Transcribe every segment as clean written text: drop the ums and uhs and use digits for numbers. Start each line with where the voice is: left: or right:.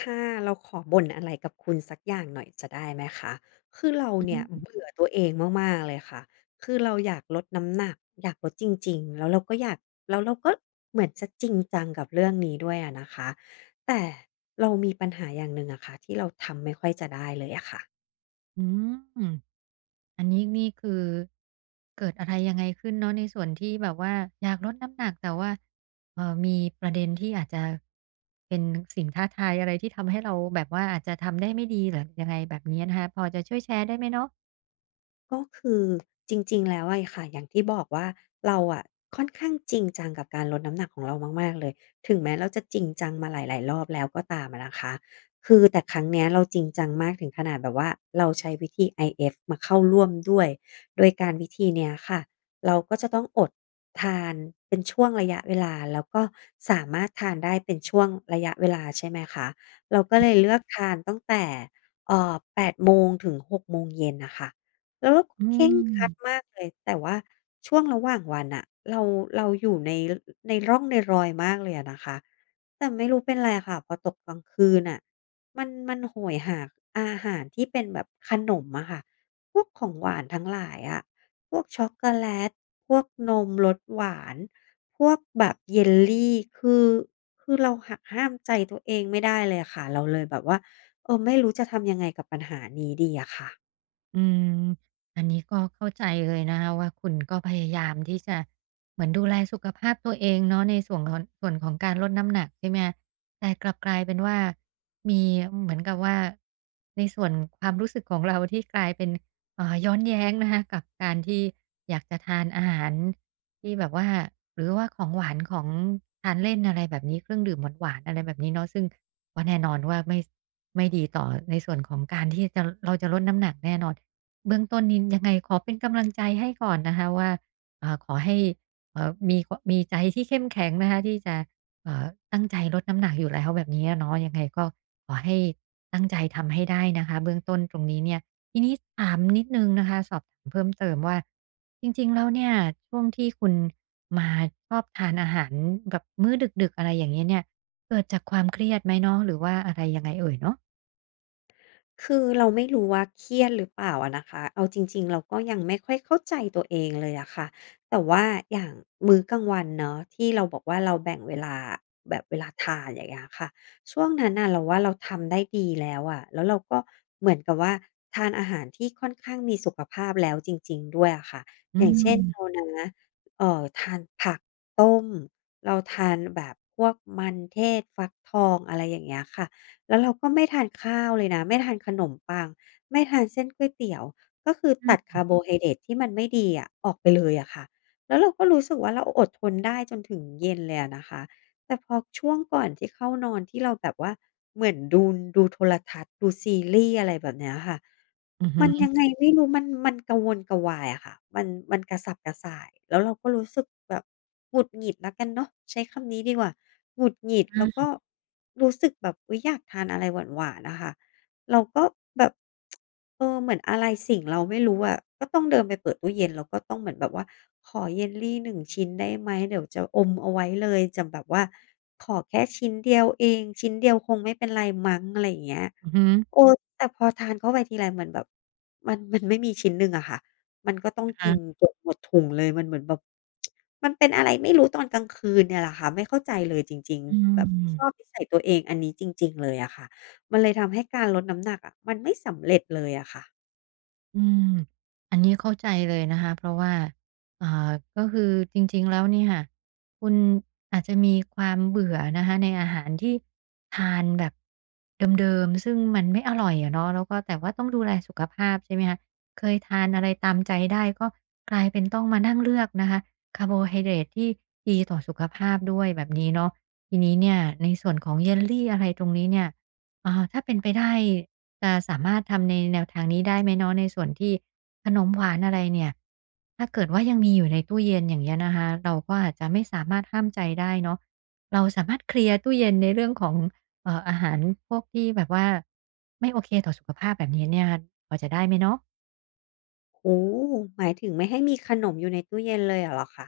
left: ค่ะเราขอบ่นอะไรกับคุณสักอย่างหน่อยจะได้ไหมคะคือเราเนี่ยเบื่อตัวเองมากๆเลยค่ะ คือเราอยากลดน้ำหนักอยากลดจริงๆแล้วเราก็อยากแล้วเราก็เหมือนจะจริงจังกับเรื่องนี้ด้วยอะนะคะแต่เรามีปัญหาอย่างหนึ่งอะค่ะที่เราทำไม่ค่อยจะได้เลยอะค่ะ
right: อืมอันนี้นี่คือเกิดอะไรยังไงขึ้นเนาะในส่วนที่แบบว่าอยากลดน้ำหนักแต่ว่ามีประเด็นที่อาจจะเป็นสิ่งท้าทายอะไรที่ทำให้เราแบบว่าอาจจะทำได้ไม่ดีหรือยังไงแบบนี้นะคะพอจะช่วยแชร์ได้ไหมเนาะ
left: ก็คือจริงๆแล้วอะค่ะอย่างที่บอกว่าเราอะค่อนข้างจริงจังกับการลดน้ำหนักของเรามากๆเลยถึงแม้เราจะจริงจังมาหลายๆรอบแล้วก็ตามอะนะคะแต่ครั้งเนี้ยเราจริงจังมากถึงขนาดแบบว่าเราใช้วิธี IF มาเข้าร่วมด้วยโดยการวิธีเนี้ยค่ะเราก็จะต้องอดทานเป็นช่วงระยะเวลาแล้วก็สามารถทานได้เป็นช่วงระยะเวลาใช่ไหมคะเราก็เลยเลือกทานตั้งแต่แปดโมงถึงหกโมงเย็นน่ะค่ะ แล้วเราก็
right: อื
left: เคร่งครัด
right: ม
left: มากเลยแต่ว่าช่วงระหว่างวันน่ะเราเราอยู่ในร่องในรอยมากเลยอะนะคะแต่ไม่รู้เป็นไรค่ะพอตกกลางคืนน่ะมันโหยหาอาหารที่เป็นแบบขนมอะค่ะพวกของหวานทั้งหลายอะพวกช็อกโกแลตพวกนมรสหวานพวกแบบเยลลีคือคือเราหักห้ามใจตัวเองไม่ได้เลยอะค่ะเราเลยแบบว่าเออไม่รู้จะทำยังไงกับปัญหานี้ดีอะค่ะ
right: อืมอันนี้ก็เข้าใจเลยนะคะว่าคุณก็พยายามที่จะเหมือนดูแลสุขภาพตัวเองเนาะในส่วนของส่วนของการลดน้ำหนักใช่ไหมคะแต่กลับกลายเป็นว่ามีเหมือนกับว่าในส่วนความรู้สึกของเราที่กลายเป็นย้อนแย้งนะคะกับการที่อยากจะทานอาหาร ที่แบบว่าหรือว่าของหวานของทานเล่นอะไรแบบนี้เครื่องดื่มหวานๆอะไรแบบนี้เนาะซึ่งก็แน่นอนว่าไม่ดีต่อในส่วนของการที่จะเราจะลดน้ำหนักแน่นอนเบื้องต้นนี้ยังไงขอเป็นกำลังใจให้ก่อนนะคะว่าอ่าขอให้มีกมีใจที่เข้มแข็งนะคะที่จะเอ่อตั้งใจลดน้ำหนักอยู่แล้วแบบนี้อะเนาะยังไงก็ขอให้ตั้งใจทำให้ได้นะคะเบื้องต้นตรงนี้เนี่ย ทีนี้ถามนิดนึงนะคะสอบถามเพิ่มเติมว่าจริงๆ แล้วเนี่ยช่วงที่คุณมาชอบทานอาหารแบบมื้อดึกๆอะไรอย่างเงี้ยเนี่ยเกิดจากความเครียดไหมเนาะหรือว่าอะไรยังไงเอ่ยเนาะ
left: คือเราไม่รู้ว่าเครียดหรือเปล่าอะนะคะเอาจริงๆเราก็ยังไม่ค่อยเข้าใจตัวเองเลยอะค่ะแต่ว่าอย่างมื้อกลางวันเนาะที่เราบอกว่าเราแบ่งเวลาแบบเวลาทานอย่างเงี้ยค่ะช่วงนั้นน่ะเราว่าเราทำได้ดีแล้วอะแล้วเราก็เหมือนกับว่าทานอาหารที่ค่อนข้างมีสุขภาพแล้วจริงๆด้วยอะค่ะ
right: อื
left: อย่างเช่น
right: ม
left: เรานะทานผักต้มเราทานแบบพวกมันเทศฟักทองอะไรอย่างเงี้ยค่ะ แล้วเราก็ไม่ทานข้าวเลยนะไม่ทานขนมปังไม่ทานเส้นก๋วยเตี๋ยวก็คือ
right: อื
left: ตัด
right: ม
left: คาร์โบไฮเดรตที่มันไม่ดีอะออกไปเลยอะค่ะแล้วเราก็รู้สึกว่าเราอดทนได้จนถึงเย็นเลยอะนะคะ แต่พอช่วงก่อนที่เข้านอนที่เราแบบว่าเหมือนดูโทรทัศน์ดูซีรีส์อะไรแบบเนี้ยค่ะ
right: อือ
left: มัน
right: ฮึ
left: ยังไงไม่รู้มันกระวนกระวายอะค่ะมันกระสับกระส่ายแล้วเราก็รู้สึกแบบหงุดหงิดแล้วกันเนาะใช้คำนี้ดีกว่าหงุดหงิดแล้วก็
right: อ
left: รู้สึกแบบอุ๊ยอยากทานอะไรหวานๆอะค่ะ เราก็แบบเออเหมือนอะไรสิ่งเราไม่รู้อะก็ต้องเดินไปเปิดตู้เย็นแล้วก็ต้องเหมือนแบบว่าขอเยลลี1ชิ้นได้ไหมเดี๋ยวจะอมเอาไว้เลยจะแบบว่าขอแค่ชิ้นเดียวเองชิ้นเดียวคงไม่เป็นไรมั้งอะไรอย่างเงี้ย
right: ออือฮึ
left: เออแต่พอทานเข้าไปทีไรเหมือนแบบมันไม่มีชิ้นหนึ่งอะค่ะมันก็ต้อง
right: อะ
left: กิ
right: ฮะ
left: นเกือบหมดถุงเลยมันเหมือนแบบมันเป็นอะไรไม่รู้ตอนกลางคืนเนี่ยแหละค่ะไม่เข้าใจเลยจริง
right: อื
left: ๆแบบไม่ชอบ
right: ม
left: นิสัยตัวเองอันนี้จริงๆเลยอะค่ะ มันเลยทำให้การลดน้ำหนักอะมันไม่สำเร็จเลยอะค่ะ
right: อืมอันนี้เข้าใจเลยนะคะเพราะว่าอ่าก็คือจริงๆแล้วเนี่ยคะคุณอาจจะมีความเบื่อนะคะในอาหารที่ทานแบบเดิมๆซึ่งมันไม่อร่อยอะเนาะแล้วก็แต่ว่าต้องดูแลสุขภาพใช่ไหมคะเคยทานอะไรตามใจได้ก็กลายเป็นต้องมานั่งเลือกนะคะคาร์โบไฮเดรตที่ดีต่อสุขภาพด้วยแบบนี้เนาะทีนี้เนี่ยในส่วนของเยลลี่อะไรตรงนี้เนี่ยอ่าถ้าเป็นไปได้ จะสามารถทำในแนวทางนี้ได้ไหมเนาะในส่วนที่ขนมหวานอะไรเนี่ยถ้าเกิดว่ายังมีอยู่ในตู้เย็นอย่างเงี้ยนะคะเราก็อาจจะไม่สามารถห้ามใจได้เนาะเราสามารถเคลียร์ตู้เย็นในเรื่องของอาหารพวกที่แบบว่าไม่โอเคต่อสุขภาพแบบนี้เนี่ยพอจะได้ไหมเนาะ
left: โอ้โฮหมายถึงไม่ให้มีขนมอยู่ในตู้เย็นเลยอะเหรอคะ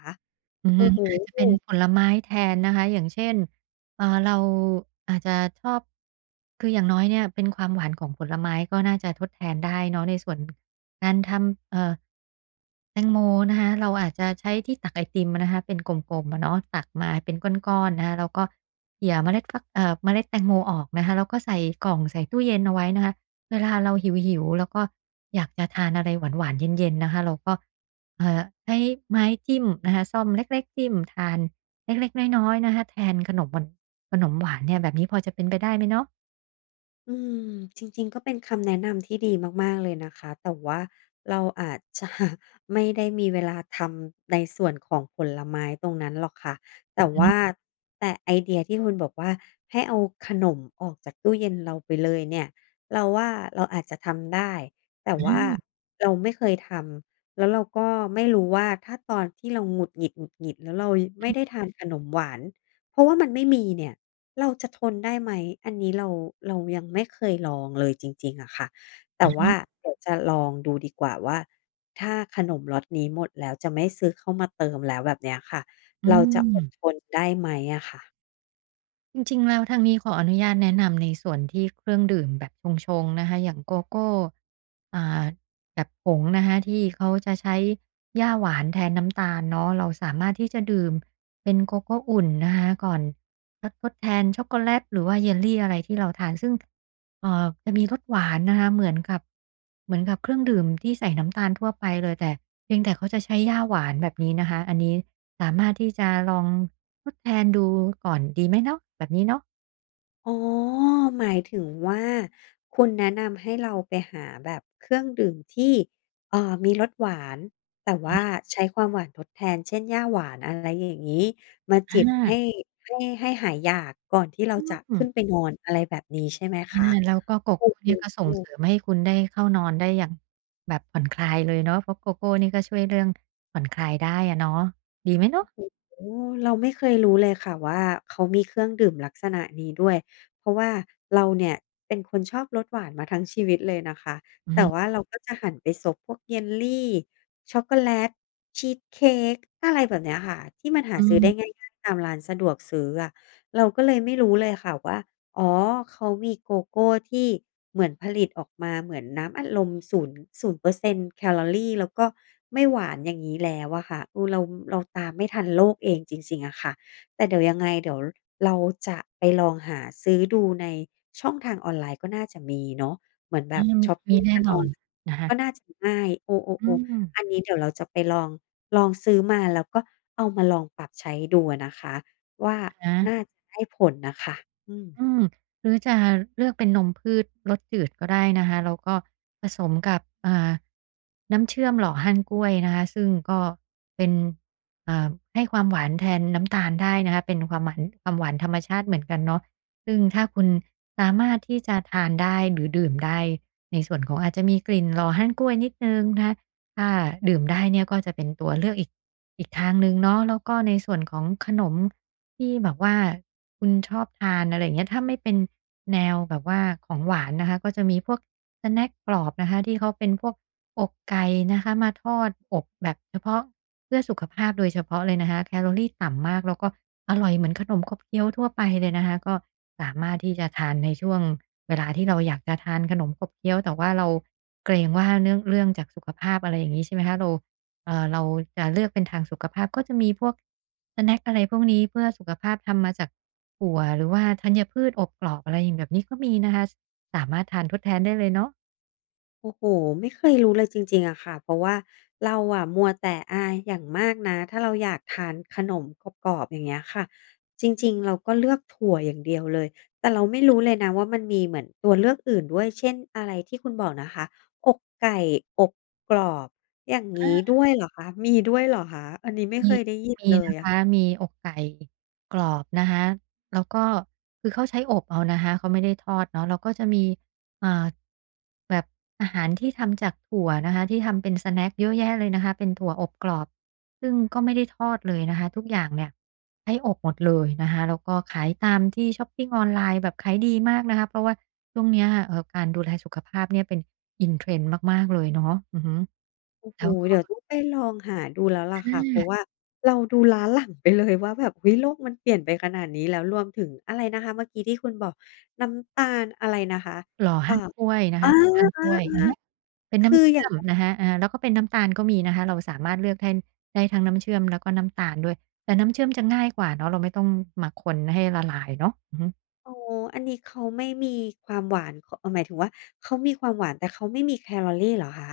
right: อือ
left: โอ้
right: ฮึ
left: โฮ
right: อาจจะเป็นผลไม้แทนนะคะอย่างเช่นเราอาจจะชอบคืออย่างน้อยเนี่ยเป็นความหวานของผลไม้ก็น่าจะทดแทนได้เนาะในส่วนการทำแตงโมนะคะเราอาจจะใช้ที่ตักไอติมนะคะเป็นกลมๆอะเนาะตักมาเป็นก้อนๆนะคะแล้วก็เขี่ยเมล็ดฟักเมล็ดแตงโมออกนะคะแล้วก็ใส่กล่องใส่ตู้เย็นเอาไว้นะคะเวลาเราหิวๆแล้วก็อยากจะทานอะไรหวานๆเย็นๆนะคะเราก็ ใช้ไม้จิ้มนะคะส้อมเล็กๆจิ้มทานเล็กๆน้อยๆนะคะแทนขนมหวานเนี่ยแบบนี้พอจะเป็นไปได้ไหมเนาะ
left: อืมจริงๆก็เป็นคำแนะนำที่ดีมากๆเลยนะคะแต่ว่าเราอาจจะ ไม่ได้มีเวลาทำในส่วนของผลไม้ตรงนั้นหรอกค่ะแต่
right: อือ
left: ว่า
right: ฮึ
left: แต่ไอเดียที่คุณบอกว่าให้เอาขนมออกจากตู้เย็นเราไปเลยเนี่ยเราว่าเราอาจจะทำได้แต่
right: อ
left: ว่า
right: า
left: เราไม่เคยทำแล้วเราก็ไม่รู้ว่าถ้าตอนที่เราหงุดหงิดแล้วเราไม่ได้ทานขนมหวานเพราะว่ามันไม่มีเนี่ย เราจะทนได้ไหม อันนี้เรายังไม่เคยลองเลยจริงๆอะค่ะแต่ว่าเดี๋ยวจะลองดูดีกว่าว่าถ้าขนมล็อตนี้หมดแล้วจะไม่ซื้อเข้ามาเติมแล้วแบบเนี้ยค่ะ
right: อื
left: เราจะอ
right: ม
left: ดทนได้ไหมอะค่ะ
right: จริงๆแล้วทางนี้ขออนุญาตแนะนำในส่วนที่เครื่องดื่มแบบชงๆนะคะอย่างโกโก้อ่าแบบผงนะคะที่เขาจะใช้หญ้าหวานแทนน้ำตาลเนาะเราสามารถที่จะดื่มเป็นโกโก้อุ่นนะคะก่อนทดแทนช็อกโกแลตหรือว่าเยลลีอะไรที่เราทานซึ่ง จะมีรสหวานนะคะเหมือนกับเครื่องดื่มที่ใส่น้ำตาลทั่วไปเลยแต่เพียงแต่เขาจะใช้หญ้าหวานแบบนี้นะคะอันนี้สามารถที่จะลองทดแทนดูก่อนดีไหมเนาะแบบนี้เนาะ
left: อ๋อหมายถึงว่าคุณแนะนำให้เราไปหาแบบเครื่องดื่มที่มีรสหวานแต่ว่าใช้ความหวานทดแทนเช่นย่าหวานอะไรอย่างงี้มา
right: อ
left: จิบให้
right: า
left: ให้ให้หายอยากก่อนที่เราจะ
right: อื
left: ขึ้น
right: ม
left: ไปนอนอะไรแบบนี้ใช่ไหม
right: อา
left: คะ
right: แล้วก็โกโก้เนี่ยก็
left: โอ
right: ส่งเสริ
left: ้
right: มให้คุณได้เข้านอนได้อย่างแบบผ่อนคลายเลยเนาะเพราะโกโก้นี่ก็ช่วยเรื่องผ่อนคลายได้อะเนาะดีไหมเนาะ
left: โอ้เราไม่เคยรู้เลยค่ะว่าเขามีเครื่องดื่มลักษณะนี้ด้วยเพราะว่าเราเนี่ยเป็นคนชอบรสหวานมาทั้งชีวิตเลยนะคะ
right: อือ
left: แต่
right: ฮึ
left: ว่าเราก็จะหันไปซบพวกเยลลีช็อกโกแลตชีสเค้กอะไรแบบเนี้ยค่ะที่มันหา
right: อื
left: ซื้อได้ง่
right: ม
left: ายๆตามร้านสะดวกซื้ออะเราก็เลยไม่รู้เลยค่ะว่า อ๋อเขามีโกโก้ที่เหมือนผลิตออกมาเหมือนน้ำอัดลม 0- ์ศูนย์เปอร์เซ็นต์แคลอรีแล้วก็ไม่หวานอย่างงี้แล้วอะค่ะเราตามไม่ทันโลกเองจริงๆอะค่ะแต่เดี๋ยวยังไงเดี๋ยวเราจะไปลองหาซื้อดูในช่องทางออนไลน์ก็น่าจะมีเนาะเหมือนแบ
right: อา
left: บช็อป
right: มี
left: ปิ้ง
right: แน่
left: ทาง
right: น
left: อ
right: อ
left: อน
right: นนะคะ
left: ก็น่าจะง่ายเอ
right: อื
left: อๆ
right: ม
left: ๆอันนี้เดี๋ยวเราจะไปลองซื้อมาแล้วก็เอามาลองปรับใช้ดูอะนะคะว่า
right: อะฮะ
left: น่าจะได้ผลน่ะค่ะอืม
right: อืมหรือจะเลือกเป็นนมพืชรสจืดก็ได้นะคะแล้วก็ผสมกับอ่าน้ำเชื่อมหล่อฮั่นกล้วยนะคะซึ่งก็เป็นอ่าให้ความหวานแทนน้ำตาลได้นะคะเป็นความหวานธรรมชาติเหมือนกันเนาะซึ่งถ้าคุณสามารถที่จะทานได้หรือดื่มได้ในส่วนของอาจจะมีกลิ่นหล่อฮั่นกล้วยนิดหนึ่งนะคะถ้าดื่มได้เนี่ยก็จะเป็นตัวเลือกอีกอีกทางหนึ่งเนาะแล้วก็ในส่วนของขนม ที่แบบว่าคุณชอบทานอะไรอย่างเงี้ยถ้าไม่เป็นแนวแบบว่าของหวานนะคะก็จะมีพวกสแน็กกรอบนะคะที่เขาเป็นพวกอกไก่นะคะมาทอดอบแบบเฉพาะเพื่อสุขภาพโดยเฉพาะเลยนะคะแคลอรีต่ำมากแล้วก็อร่อยเหมือนขนมขบเคี้ยวทั่วไปเลยนะคะก็สามารถที่จะทานในช่วงเวลาที่เราอยากจะทานขนมขบเคี้ยวแต่ว่าเราเกรงว่าเนื่องเรื่องจากสุขภาพอะไรอย่างงี้ใช่ไหมคะเราจะเลือกเป็นทางสุขภาพก็จะมีพวกสแน็กอะไรพวกนี้เพื่อสุขภาพทำมาจากถั่วหรือว่าธัญพืชอบกรอบอะไรอย่างแบบนี้ก็มีนะคะสามารถทานทดแทนได้เลยเนาะ
left: โอ้โฮไม่เคยรู้เลยจริงๆอะค่ะเพราะว่าเราอะมัวแต่อาอย่างมากนะถ้าเราอยากทานขนมกรอบๆอย่างเงี้ยค่ะจริงๆเราก็เลือกถั่วอย่างเดียวเลยแต่เราไม่รู้เลยนะว่ามันมีเหมือนตัวเลือกอื่นด้วยเช่นอะไรที่คุณบอกนะคะอกไก่อบกรอบอย่าง
right: อา
left: งี้ด้วยเหรอคะมีด้วยเหรอคะอันนี้ไม่เค
right: มี
left: ยได้ยิน
right: มี
left: เลย
right: นะ
left: อะ
right: คะมีอกไก่กรอบนะคะแล้วก็คือเขาใช้อบเอานะคะเขาไม่ได้ทอดเนาะแล้วก็จะมีอ่าแบบอาหารที่ทำจากถั่วนะคะที่ทำเป็นสแน็กเยอะแยะเลยนะคะเป็นถั่วอบกรอบซึ่งก็ไม่ได้ทอดเลยนะคะทุกอย่างเนี่ยใช้อบหมดเลยนะคะแล้วก็ขายตามที่ช็อปปิงออนไลน์แบบขายดีมากนะคะเพราะว่าช่วงเนี้ยการดูแลสุขภาพเนี่ยเป็น in trend มากๆเลยเนาะอือฮึ
left: โอ้โฮ
right: แล้วก็
left: เดี๋ยวต้องไปลองหาดูแล้วล่ะ
right: อ
left: ค่ะเพราะ
right: า
left: ว่าเราดูล้าหลังไปเลยว่าแบบเฮ้ยโลกมันเปลี่ยนไปขนาดนี้แล้วรวมถึงอะไรนะคะเมื่อกี้ที่คุณบอกน้ำตาลอะไรนะคะ
right: หล่อ
left: อ่า
right: ฮั่นก้วยนะคะ
left: อา
right: หล่อฮั่นก๊้วยอะ
left: ๆ
right: ฮะเป็น
left: ๆคื
right: น้ำ
left: ออ
right: เชื่
left: ย่า
right: อ
left: ง
right: ม
left: นั้น
right: นะคะอาแล้วก็เป็นน้ำตาลก็มีนะคะเราสามารถเลือกได้ได้ทั้งน้ำเชื่อมแล้วก็น้ำตาลด้วยแต่น้ำเชื่อมจะง่ายกว่าเนาะเราไม่ต้องมาคนให้ละลายเนาะอือฮึ
left: อ๋ออันนี้เขาไม่มีความหวานขหมายถึงว่าเขามีความหวานแต่เขาไม่มีแคลอรีเหรอคะ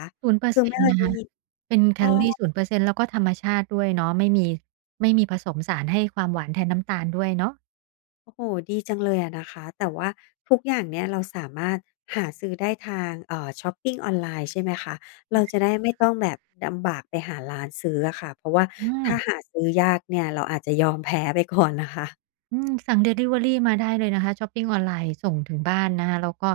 left: คือไม่
right: 0%น
left: เค
right: ย์
left: ย
right: เปอร์เซ็นต์นะ
left: ได้
right: คะ
left: ยิน
right: เป็นแค
left: อ้อ
right: ลอรีศูนย์เปอร์เซ็นต์แล้วก็ธรรมชาติด้วยเนาะไม่มีผสมสารให้ความหวานแทนน้ำตาลด้วยเนาะ
left: โอ้โฮดีจังเลยอะนะคะ แต่ว่าทุกอย่างเนี่ยเราสามารถหาซื้อได้ทางช็อปปิงออนไลน์ใช่ไหมคะ เราจะได้ไม่ต้องแบบลำบากไปหาร้านซื้ออะค่ะเพราะว่า
right: อ
left: ถ้า
right: า
left: หาซื้อยากเนี่ยเราอาจจะยอมแพ้ไปก่อนนะคะ
right: อืมสั่งดิลิเวอรีมาได้เลยนะคะช็อปปิงออนไลน์ส่งถึงบ้านนะคะแล้วก็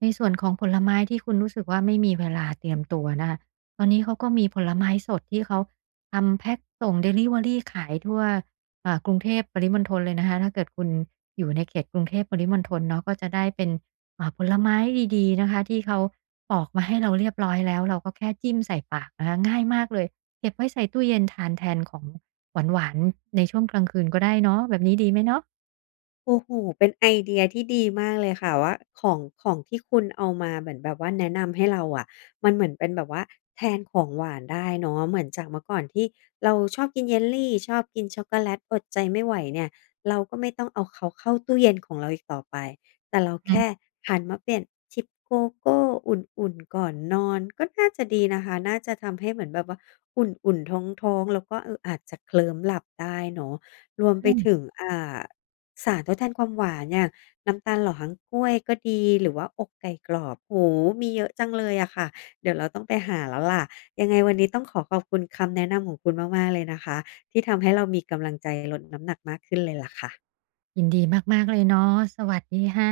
right: ในส่วนของผลไม้ที่คุณรู้สึกว่าไม่มีเวลาเตรียมตัวนะคะตอนนี้เขาก็มีผลไม้สดที่เขาทำแพ็กส่งดิลิเวอรีขายทั่วกรุงเทพปริมณฑลเลยนะคะถ้าเกิดคุณอยู่ในเขตกรุงเทพปริมณฑลเนาะก็จะได้เป็นผลไม้ดีๆนะคะที่เขาปอกมาให้เราเรียบร้อยแล้วเราก็แค่จิ้มใส่ปากนะคะง่ายมากเลยเก็บไว้ใส่ตู้เย็นทานแทนของหวานๆในช่วงกลางคืนก็ได้เนาะแบบนี้ดีไหมเนาะ
left: โอ้โฮเป็นไอเดียที่ดีมากเลยค่ะว่าของที่คุณเอามาเหมือนแบบว่าแนะนำให้เราอะมันเหมือนเป็นแบบว่าแทนของหวานได้เนาะเหมือนจากเมื่อก่อนที่เราชอบกินเยลลีชอบกินช็อกโกแลตอดใจไม่ไหวเนี่ยเราก็ไม่ต้องเอาเขาเข้าตู้เย็นของเราอีกต่อไปแต่เรา
right: อืม
left: แค่หันมาเปลี่ยนชิปโกโก้อุ่นๆก่อนนอนก็น่าจะดีนะคะน่าจะทำให้เหมือนแบบว่าอุ่นๆท้องๆแล้วก็อาจจะเคลิ้มหลับได้เนาะรวมไปถึงสารทดแทนความหวานอย่างน้ำตาลหล่อหางกล้วยก็ดีหรือว่าอกไก่กรอบโอ้โฮมีเยอะจังเลยอะค่ะเดี๋ยวเราต้องไปหาแล้วล่ะยังไงวันนี้ต้องขอขอบคุณคำแนะนำของคุณมาก ๆ เลยนะคะที่ทำให้เรามีกำลังใจลดน้ำหนักมากขึ้นเลยล่ะค่ะ
right: ยินดีมากๆเลยเนาะสวัสดีค่ะ